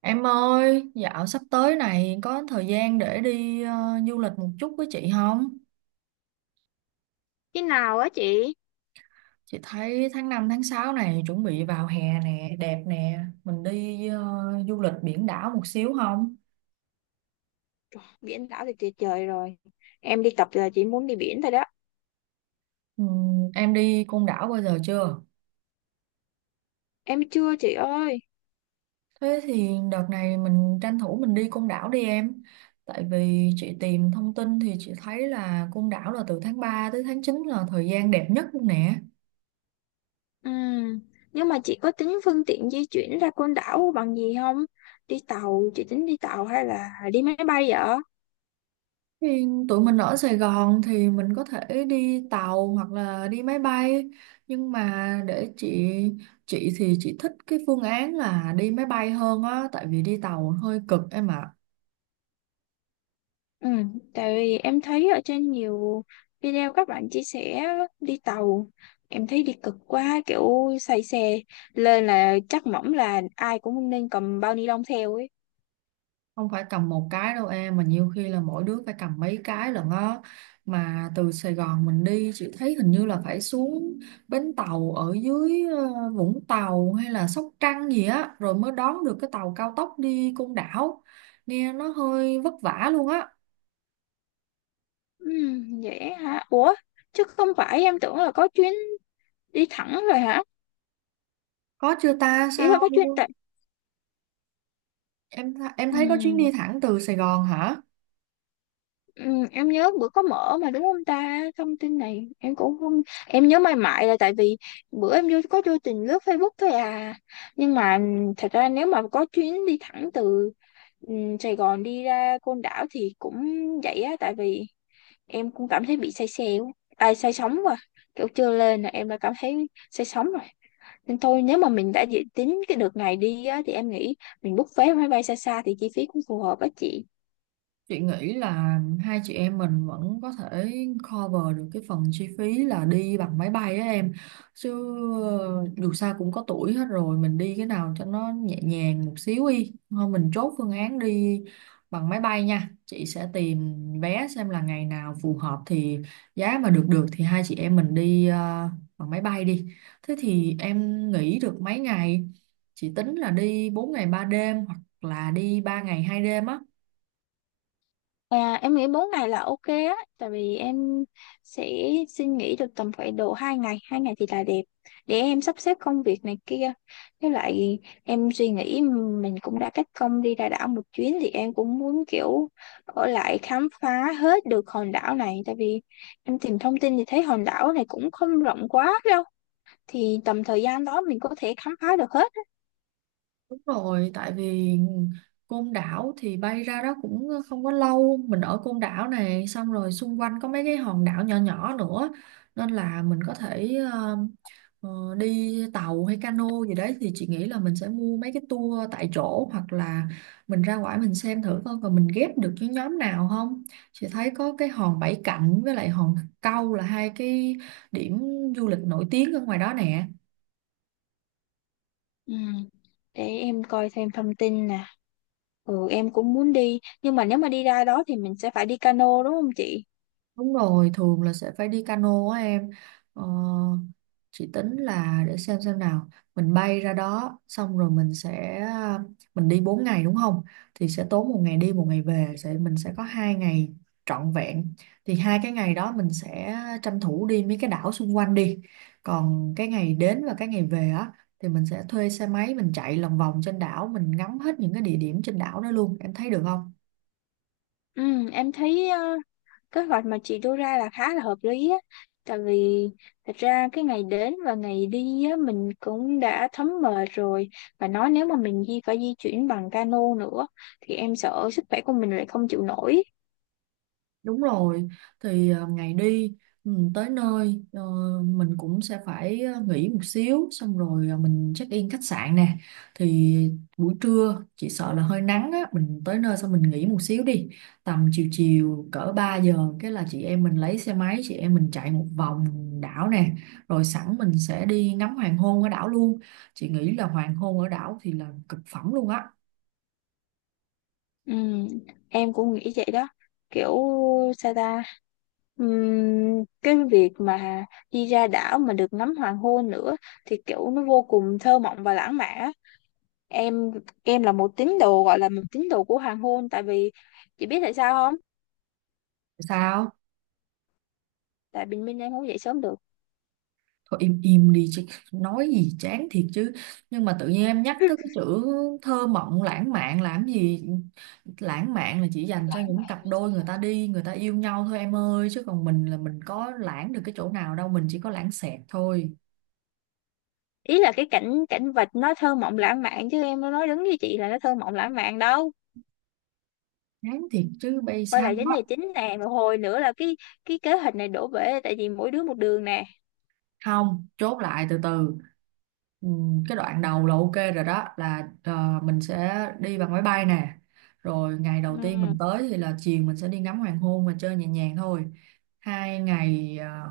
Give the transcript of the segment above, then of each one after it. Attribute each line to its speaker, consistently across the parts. Speaker 1: Em ơi, dạo sắp tới này có thời gian để đi du lịch một chút với chị không?
Speaker 2: Khi nào á chị?
Speaker 1: Chị thấy tháng 5 tháng 6 này chuẩn bị vào hè nè, đẹp nè. Mình đi du lịch biển đảo một xíu không?
Speaker 2: Biển đảo thì tuyệt vời rồi. Em đi tập là chị muốn đi biển thôi đó.
Speaker 1: Em đi Côn Đảo bao giờ chưa?
Speaker 2: Em chưa chị ơi.
Speaker 1: Thế thì đợt này mình tranh thủ mình đi Côn Đảo đi em. Tại vì chị tìm thông tin thì chị thấy là Côn Đảo là từ tháng 3 tới tháng 9 là thời gian đẹp nhất luôn nè.
Speaker 2: Ừm. Nhưng mà chị có tính phương tiện di chuyển ra Côn Đảo bằng gì không? Đi tàu, chị tính đi tàu hay là đi máy bay vậy?
Speaker 1: Thì tụi mình ở Sài Gòn thì mình có thể đi tàu hoặc là đi máy bay, nhưng mà để chị thì chị thích cái phương án là đi máy bay hơn á, tại vì đi tàu hơi cực em ạ.
Speaker 2: Ừ, tại vì em thấy ở trên nhiều video các bạn chia sẻ đi tàu. Em thấy đi cực quá, kiểu say xe. Lên là chắc mỏng là ai cũng nên cầm bao ni lông theo ấy.
Speaker 1: Không phải cầm một cái đâu em mà nhiều khi là mỗi đứa phải cầm mấy cái lận á. Mà từ Sài Gòn mình đi chị thấy hình như là phải xuống bến tàu ở dưới Vũng Tàu hay là Sóc Trăng gì á, rồi mới đón được cái tàu cao tốc đi Côn Đảo, nghe nó hơi vất vả luôn á.
Speaker 2: Ừ, dễ hả? Ủa, chứ không phải em tưởng là có chuyến đi thẳng rồi hả?
Speaker 1: Có chưa ta?
Speaker 2: Ý
Speaker 1: Sao
Speaker 2: là có chuyến tại...
Speaker 1: em
Speaker 2: Ừ,
Speaker 1: thấy có chuyến đi thẳng từ Sài Gòn hả?
Speaker 2: ừ, em nhớ bữa có mở mà đúng không ta? Thông tin này em cũng không... Em nhớ mãi mãi là tại vì bữa em vô có vô tình lướt Facebook thôi à. Nhưng mà thật ra nếu mà có chuyến đi thẳng từ ừ, Sài Gòn đi ra Côn Đảo thì cũng vậy á. Tại vì em cũng cảm thấy bị say xe quá. À, say sóng quá. Kiểu chưa lên là em đã cảm thấy say sóng rồi. Nên thôi nếu mà mình đã dự tính cái đợt này đi á, thì em nghĩ mình book vé máy bay xa xa thì chi phí cũng phù hợp á chị.
Speaker 1: Chị nghĩ là hai chị em mình vẫn có thể cover được cái phần chi phí là đi bằng máy bay á em. Chứ dù sao cũng có tuổi hết rồi, mình đi cái nào cho nó nhẹ nhàng một xíu đi. Thôi mình chốt phương án đi bằng máy bay nha. Chị sẽ tìm vé xem là ngày nào phù hợp, thì giá mà được được thì hai chị em mình đi bằng máy bay đi. Thế thì em nghỉ được mấy ngày? Chị tính là đi 4 ngày 3 đêm hoặc là đi 3 ngày 2 đêm á.
Speaker 2: À, em nghĩ 4 ngày là ok á tại vì em sẽ xin nghỉ được tầm khoảng độ 2 ngày 2 ngày thì là đẹp để em sắp xếp công việc này kia với lại em suy nghĩ mình cũng đã cách công đi ra đảo một chuyến thì em cũng muốn kiểu ở lại khám phá hết được hòn đảo này tại vì em tìm thông tin thì thấy hòn đảo này cũng không rộng quá đâu thì tầm thời gian đó mình có thể khám phá được hết.
Speaker 1: Đúng rồi, tại vì Côn Đảo thì bay ra đó cũng không có lâu, mình ở Côn Đảo này xong rồi xung quanh có mấy cái hòn đảo nhỏ nhỏ nữa, nên là mình có thể ờ, đi tàu hay cano gì đấy, thì chị nghĩ là mình sẽ mua mấy cái tour tại chỗ hoặc là mình ra ngoài mình xem thử coi còn mình ghép được với nhóm nào không. Chị thấy có cái hòn Bảy Cạnh với lại hòn Câu là hai cái điểm du lịch nổi tiếng ở ngoài đó nè.
Speaker 2: Ừ. Để em coi thêm thông tin nè. Ừ em cũng muốn đi nhưng mà nếu mà đi ra đó thì mình sẽ phải đi cano đúng không chị?
Speaker 1: Đúng rồi, thường là sẽ phải đi cano á em. Ờ, chị tính là để xem nào, mình bay ra đó xong rồi mình đi 4 ngày đúng không? Thì sẽ tốn một ngày đi một ngày về, mình sẽ có 2 ngày trọn vẹn. Thì hai cái ngày đó mình sẽ tranh thủ đi mấy cái đảo xung quanh đi. Còn cái ngày đến và cái ngày về á thì mình sẽ thuê xe máy mình chạy lòng vòng trên đảo, mình ngắm hết những cái địa điểm trên đảo đó luôn. Em thấy được không?
Speaker 2: Ừ em thấy kế hoạch mà chị đưa ra là khá là hợp lý á. Tại vì thật ra cái ngày đến và ngày đi á, mình cũng đã thấm mệt rồi và nói nếu mà mình di phải di chuyển bằng cano nữa thì em sợ sức khỏe của mình lại không chịu nổi.
Speaker 1: Đúng rồi, thì ngày đi tới nơi mình cũng sẽ phải nghỉ một xíu xong rồi mình check in khách sạn nè. Thì buổi trưa chỉ sợ là hơi nắng á, mình tới nơi xong mình nghỉ một xíu đi. Tầm chiều chiều cỡ 3 giờ cái là chị em mình lấy xe máy, chị em mình chạy một vòng đảo nè, rồi sẵn mình sẽ đi ngắm hoàng hôn ở đảo luôn. Chị nghĩ là hoàng hôn ở đảo thì là cực phẩm luôn á.
Speaker 2: Ừ, em cũng nghĩ vậy đó kiểu sao ta. Cái việc mà đi ra đảo mà được ngắm hoàng hôn nữa thì kiểu nó vô cùng thơ mộng và lãng mạn á. em em là một tín đồ gọi là một tín đồ của hoàng hôn tại vì chị biết tại sao không?
Speaker 1: Sao?
Speaker 2: Tại bình minh em không dậy sớm được.
Speaker 1: Thôi im im đi chứ, nói gì chán thiệt chứ. Nhưng mà tự nhiên em nhắc tới cái chữ thơ mộng lãng mạn làm gì. Lãng mạn là chỉ dành cho những cặp đôi người ta đi người ta yêu nhau thôi em ơi, chứ còn mình là mình có lãng được cái chỗ nào đâu, mình chỉ có lãng xẹt thôi.
Speaker 2: Ý là cái cảnh cảnh vật nó thơ mộng lãng mạn chứ em nói đúng với chị là nó thơ mộng lãng mạn đâu.
Speaker 1: Chán thiệt chứ bây,
Speaker 2: Quay
Speaker 1: sao
Speaker 2: lại vấn đề chính nè một hồi nữa là cái kế hoạch này đổ bể tại vì mỗi đứa một đường nè.
Speaker 1: không chốt lại từ từ. Cái đoạn đầu là ok rồi, đó là mình sẽ đi bằng máy bay nè, rồi ngày đầu tiên
Speaker 2: Ừ.
Speaker 1: mình tới thì là chiều mình sẽ đi ngắm hoàng hôn và chơi nhẹ nhàng thôi. 2 ngày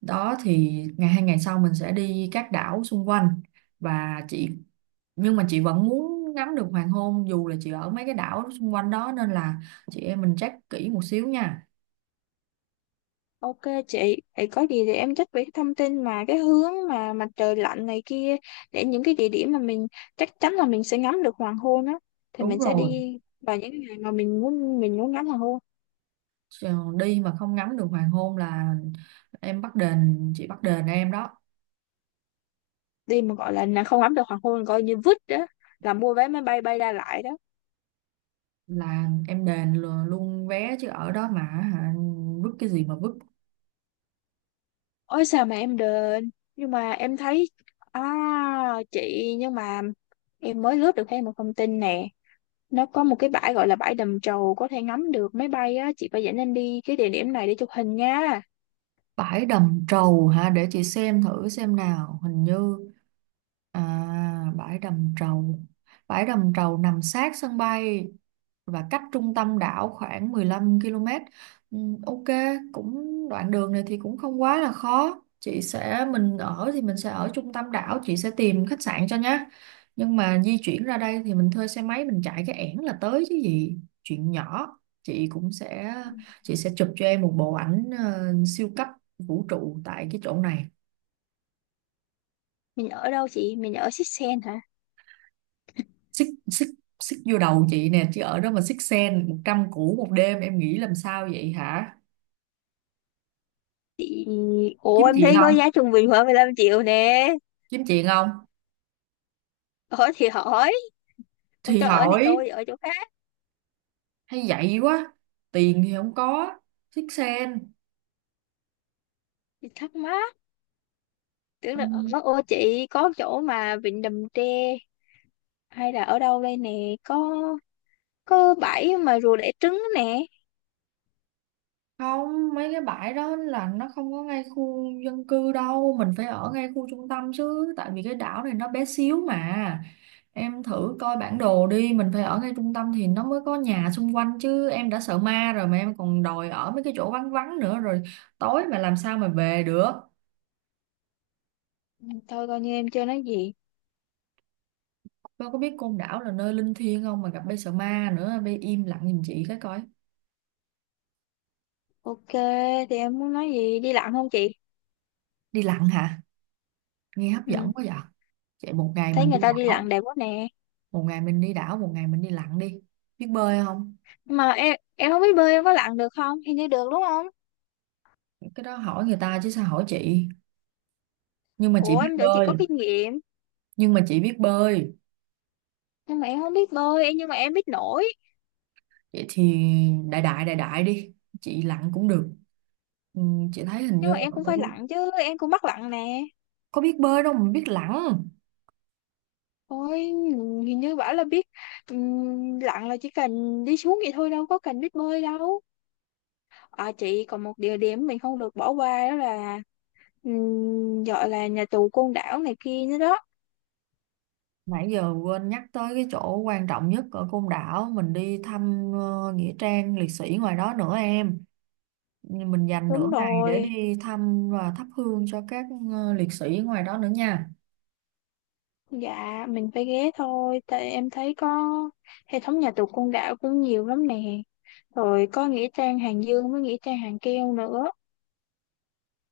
Speaker 1: đó thì 2 ngày sau mình sẽ đi các đảo xung quanh, và chị nhưng mà chị vẫn muốn ngắm được hoàng hôn dù là chị ở mấy cái đảo xung quanh đó, nên là chị em mình check kỹ một xíu nha.
Speaker 2: Ok chị, vậy có gì thì em check về cái thông tin mà cái hướng mà mặt trời lặn này kia để những cái địa điểm mà mình chắc chắn là mình sẽ ngắm được hoàng hôn á thì
Speaker 1: Đúng
Speaker 2: mình sẽ
Speaker 1: rồi.
Speaker 2: đi vào những cái ngày mà mình muốn ngắm hoàng hôn.
Speaker 1: Ờ, đi mà không ngắm được hoàng hôn là em bắt đền chị bắt đền em đó,
Speaker 2: Đi mà gọi là nè, không ngắm được hoàng hôn coi như vứt đó, là mua vé máy bay bay ra lại đó.
Speaker 1: là em đền luôn vé chứ ở đó mà hả, vứt cái gì mà vứt.
Speaker 2: Ôi sao mà em đền, nhưng mà em thấy, à chị, nhưng mà em mới lướt được thêm một thông tin nè, nó có một cái bãi gọi là bãi Đầm Trầu có thể ngắm được máy bay á, chị phải dẫn em đi cái địa điểm này để chụp hình nha.
Speaker 1: Bãi đầm trầu hả? Để chị xem thử xem nào. Hình như à vải đầm trầu. Bãi đầm trầu nằm sát sân bay và cách trung tâm đảo khoảng 15 km. Ừ, ok, cũng đoạn đường này thì cũng không quá là khó. Chị sẽ mình ở thì mình sẽ ở trung tâm đảo, chị sẽ tìm khách sạn cho nhá. Nhưng mà di chuyển ra đây thì mình thuê xe máy mình chạy cái ẻn là tới chứ gì, chuyện nhỏ. Chị cũng sẽ chị sẽ chụp cho em một bộ ảnh siêu cấp vũ trụ tại cái chỗ này.
Speaker 2: Mình ở đâu chị, mình ở Sixsen hả
Speaker 1: Xích xích xích vô đầu chị nè, chứ ở đó mà xích sen 100 củ một đêm em nghĩ làm sao vậy hả.
Speaker 2: chị? Ủa
Speaker 1: Kiếm
Speaker 2: em
Speaker 1: chuyện
Speaker 2: thấy có
Speaker 1: không?
Speaker 2: giá trung bình khoảng 15 triệu nè.
Speaker 1: Kiếm chuyện không?
Speaker 2: Ở thì hỏi, không
Speaker 1: Thì
Speaker 2: cho ở thì
Speaker 1: hỏi.
Speaker 2: thôi ở chỗ khác,
Speaker 1: Hay vậy quá. Tiền thì không có. Xích sen.
Speaker 2: thì thắc mắc. Tưởng
Speaker 1: Ừ.
Speaker 2: là ở, ô chị có chỗ mà vịnh Đầm Tre hay là ở đâu đây nè, có bãi mà rùa đẻ trứng nè.
Speaker 1: Không, mấy cái bãi đó là nó không có ngay khu dân cư đâu, mình phải ở ngay khu trung tâm chứ, tại vì cái đảo này nó bé xíu mà. Em thử coi bản đồ đi, mình phải ở ngay trung tâm thì nó mới có nhà xung quanh chứ, em đã sợ ma rồi mà em còn đòi ở mấy cái chỗ vắng vắng nữa, rồi tối mà làm sao mà về được.
Speaker 2: Ừ, thôi coi như em chưa nói gì.
Speaker 1: Con có biết Côn Đảo là nơi linh thiêng không mà gặp bê sợ ma nữa, bê im lặng giùm chị cái coi.
Speaker 2: Ok, thì em muốn nói gì, đi lặn không chị?
Speaker 1: Đi lặn hả? Nghe hấp
Speaker 2: Ừ,
Speaker 1: dẫn quá vậy. Vậy
Speaker 2: thấy người ta đi lặn đẹp quá nè.
Speaker 1: một ngày mình đi đảo, một ngày mình đi lặn đi. Biết bơi không?
Speaker 2: Mà em không biết bơi em có lặn được không, hình như được đúng không?
Speaker 1: Cái đó hỏi người ta chứ sao hỏi chị. Nhưng mà chị
Speaker 2: Ủa
Speaker 1: biết
Speaker 2: em tưởng chị có
Speaker 1: bơi,
Speaker 2: kinh nghiệm.
Speaker 1: nhưng mà chị biết bơi.
Speaker 2: Nhưng mà em không biết bơi em, nhưng mà em biết nổi.
Speaker 1: Vậy thì đại đại đại đại đi. Chị lặn cũng được. ừ, Chị thấy hình
Speaker 2: Nhưng
Speaker 1: như.
Speaker 2: mà em cũng phải lặn chứ, em cũng mắc lặn nè.
Speaker 1: Có biết bơi đâu mà biết lặn.
Speaker 2: Ôi, hình như bảo là biết. Lặn là chỉ cần đi xuống vậy thôi đâu có cần biết bơi đâu. À chị còn một địa điểm mình không được bỏ qua đó là, gọi là nhà tù Côn Đảo này kia nữa đó.
Speaker 1: Nãy giờ quên nhắc tới cái chỗ quan trọng nhất ở Côn Đảo. Mình đi thăm Nghĩa trang liệt sĩ ngoài đó nữa em. Nhưng mình dành nửa
Speaker 2: Đúng
Speaker 1: ngày để
Speaker 2: rồi.
Speaker 1: đi thăm và thắp hương cho các liệt sĩ ngoài đó nữa nha.
Speaker 2: Dạ, mình phải ghé thôi, tại em thấy có hệ thống nhà tù Côn Đảo cũng nhiều lắm nè. Rồi có nghĩa trang Hàng Dương với nghĩa trang Hàng Keo nữa.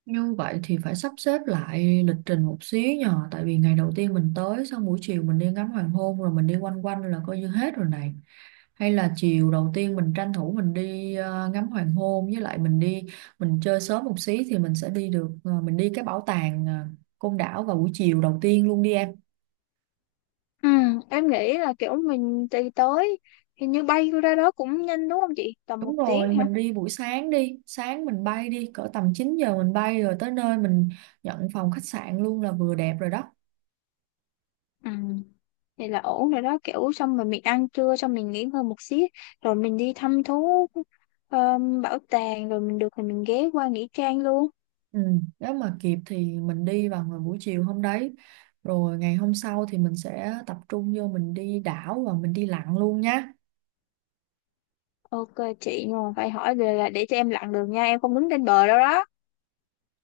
Speaker 1: Như vậy thì phải sắp xếp lại lịch trình một xíu nhờ. Tại vì ngày đầu tiên mình tới xong buổi chiều mình đi ngắm hoàng hôn rồi mình đi quanh quanh là coi như hết rồi này. Hay là chiều đầu tiên mình tranh thủ mình đi ngắm hoàng hôn, với lại mình chơi sớm một xí thì mình sẽ đi được ờ, mình đi cái bảo tàng Côn Đảo vào buổi chiều đầu tiên luôn đi em.
Speaker 2: Ừ, em nghĩ là kiểu mình đi tới, hình như bay ra đó cũng nhanh đúng không chị? Tầm một
Speaker 1: Đúng rồi
Speaker 2: tiếng hả?
Speaker 1: mình đi buổi sáng đi. Sáng mình bay đi, cỡ tầm 9 giờ mình bay, rồi tới nơi mình nhận phòng khách sạn luôn là vừa đẹp rồi đó.
Speaker 2: Ừ, vậy là ổn rồi đó, kiểu xong rồi mình ăn trưa, xong mình nghỉ ngơi một xíu, rồi mình đi thăm thú bảo tàng, rồi mình được thì mình ghé qua nghĩa trang luôn.
Speaker 1: Ừ, nếu mà kịp thì mình đi vào ngày buổi chiều hôm đấy, rồi ngày hôm sau thì mình sẽ tập trung vô mình đi đảo và mình đi lặn luôn nhá.
Speaker 2: Ok chị, nhưng mà phải hỏi về là để cho em lặn đường nha, em không đứng trên bờ đâu đó.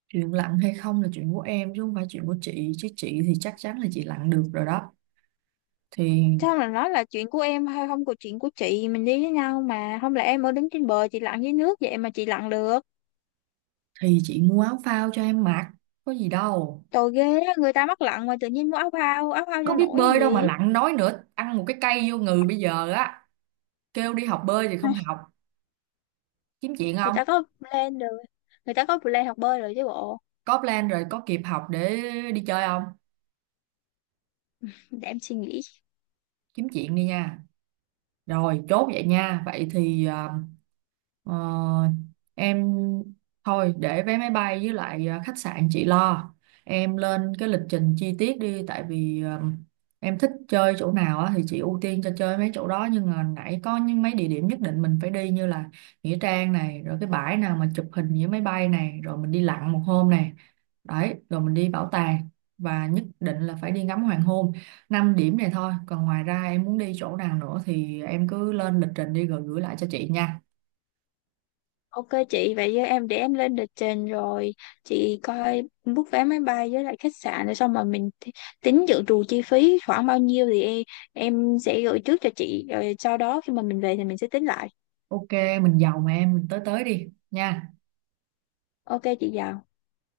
Speaker 1: Chuyện lặn hay không là chuyện của em chứ không phải chuyện của chị, chứ chị thì chắc chắn là chị lặn được rồi đó. thì
Speaker 2: Sao mà nói là chuyện của em hay không của chuyện của chị, mình đi với nhau mà không lẽ em ở đứng trên bờ chị lặn dưới nước vậy, mà chị lặn được.
Speaker 1: thì chị mua áo phao cho em mặc, có gì đâu.
Speaker 2: Tội ghê á, người ta mắc lặn mà tự nhiên mua áo phao, áo phao
Speaker 1: Có
Speaker 2: cho
Speaker 1: biết
Speaker 2: nổi hay
Speaker 1: bơi đâu mà
Speaker 2: gì.
Speaker 1: lặn, nói nữa ăn một cái cây vô người bây giờ á. Kêu đi học bơi thì không
Speaker 2: Ai,
Speaker 1: học. Kiếm chuyện
Speaker 2: người
Speaker 1: không.
Speaker 2: ta có plan rồi, người ta có plan học bơi rồi chứ bộ.
Speaker 1: Có plan rồi, có kịp học để đi chơi không.
Speaker 2: Để em suy nghĩ.
Speaker 1: Kiếm chuyện đi nha. Rồi chốt vậy nha, vậy thì Ờ, em thôi để vé máy bay với lại khách sạn chị lo. Em lên cái lịch trình chi tiết đi, tại vì em thích chơi chỗ nào á, thì chị ưu tiên cho chơi mấy chỗ đó, nhưng mà nãy có những mấy địa điểm nhất định mình phải đi như là nghĩa trang này, rồi cái bãi nào mà chụp hình với máy bay này, rồi mình đi lặn một hôm này. Đấy, rồi mình đi bảo tàng và nhất định là phải đi ngắm hoàng hôn. 5 điểm này thôi, còn ngoài ra em muốn đi chỗ nào nữa thì em cứ lên lịch trình đi rồi gửi lại cho chị nha.
Speaker 2: Ok chị, vậy với em, để em lên lịch trình rồi chị coi book vé máy bay với lại khách sạn, rồi xong mà mình tính dự trù chi phí khoảng bao nhiêu thì em sẽ gửi trước cho chị rồi sau đó khi mà mình về thì mình sẽ tính lại.
Speaker 1: Ok, mình giàu mà em, mình tới tới đi nha.
Speaker 2: Ok chị giàu.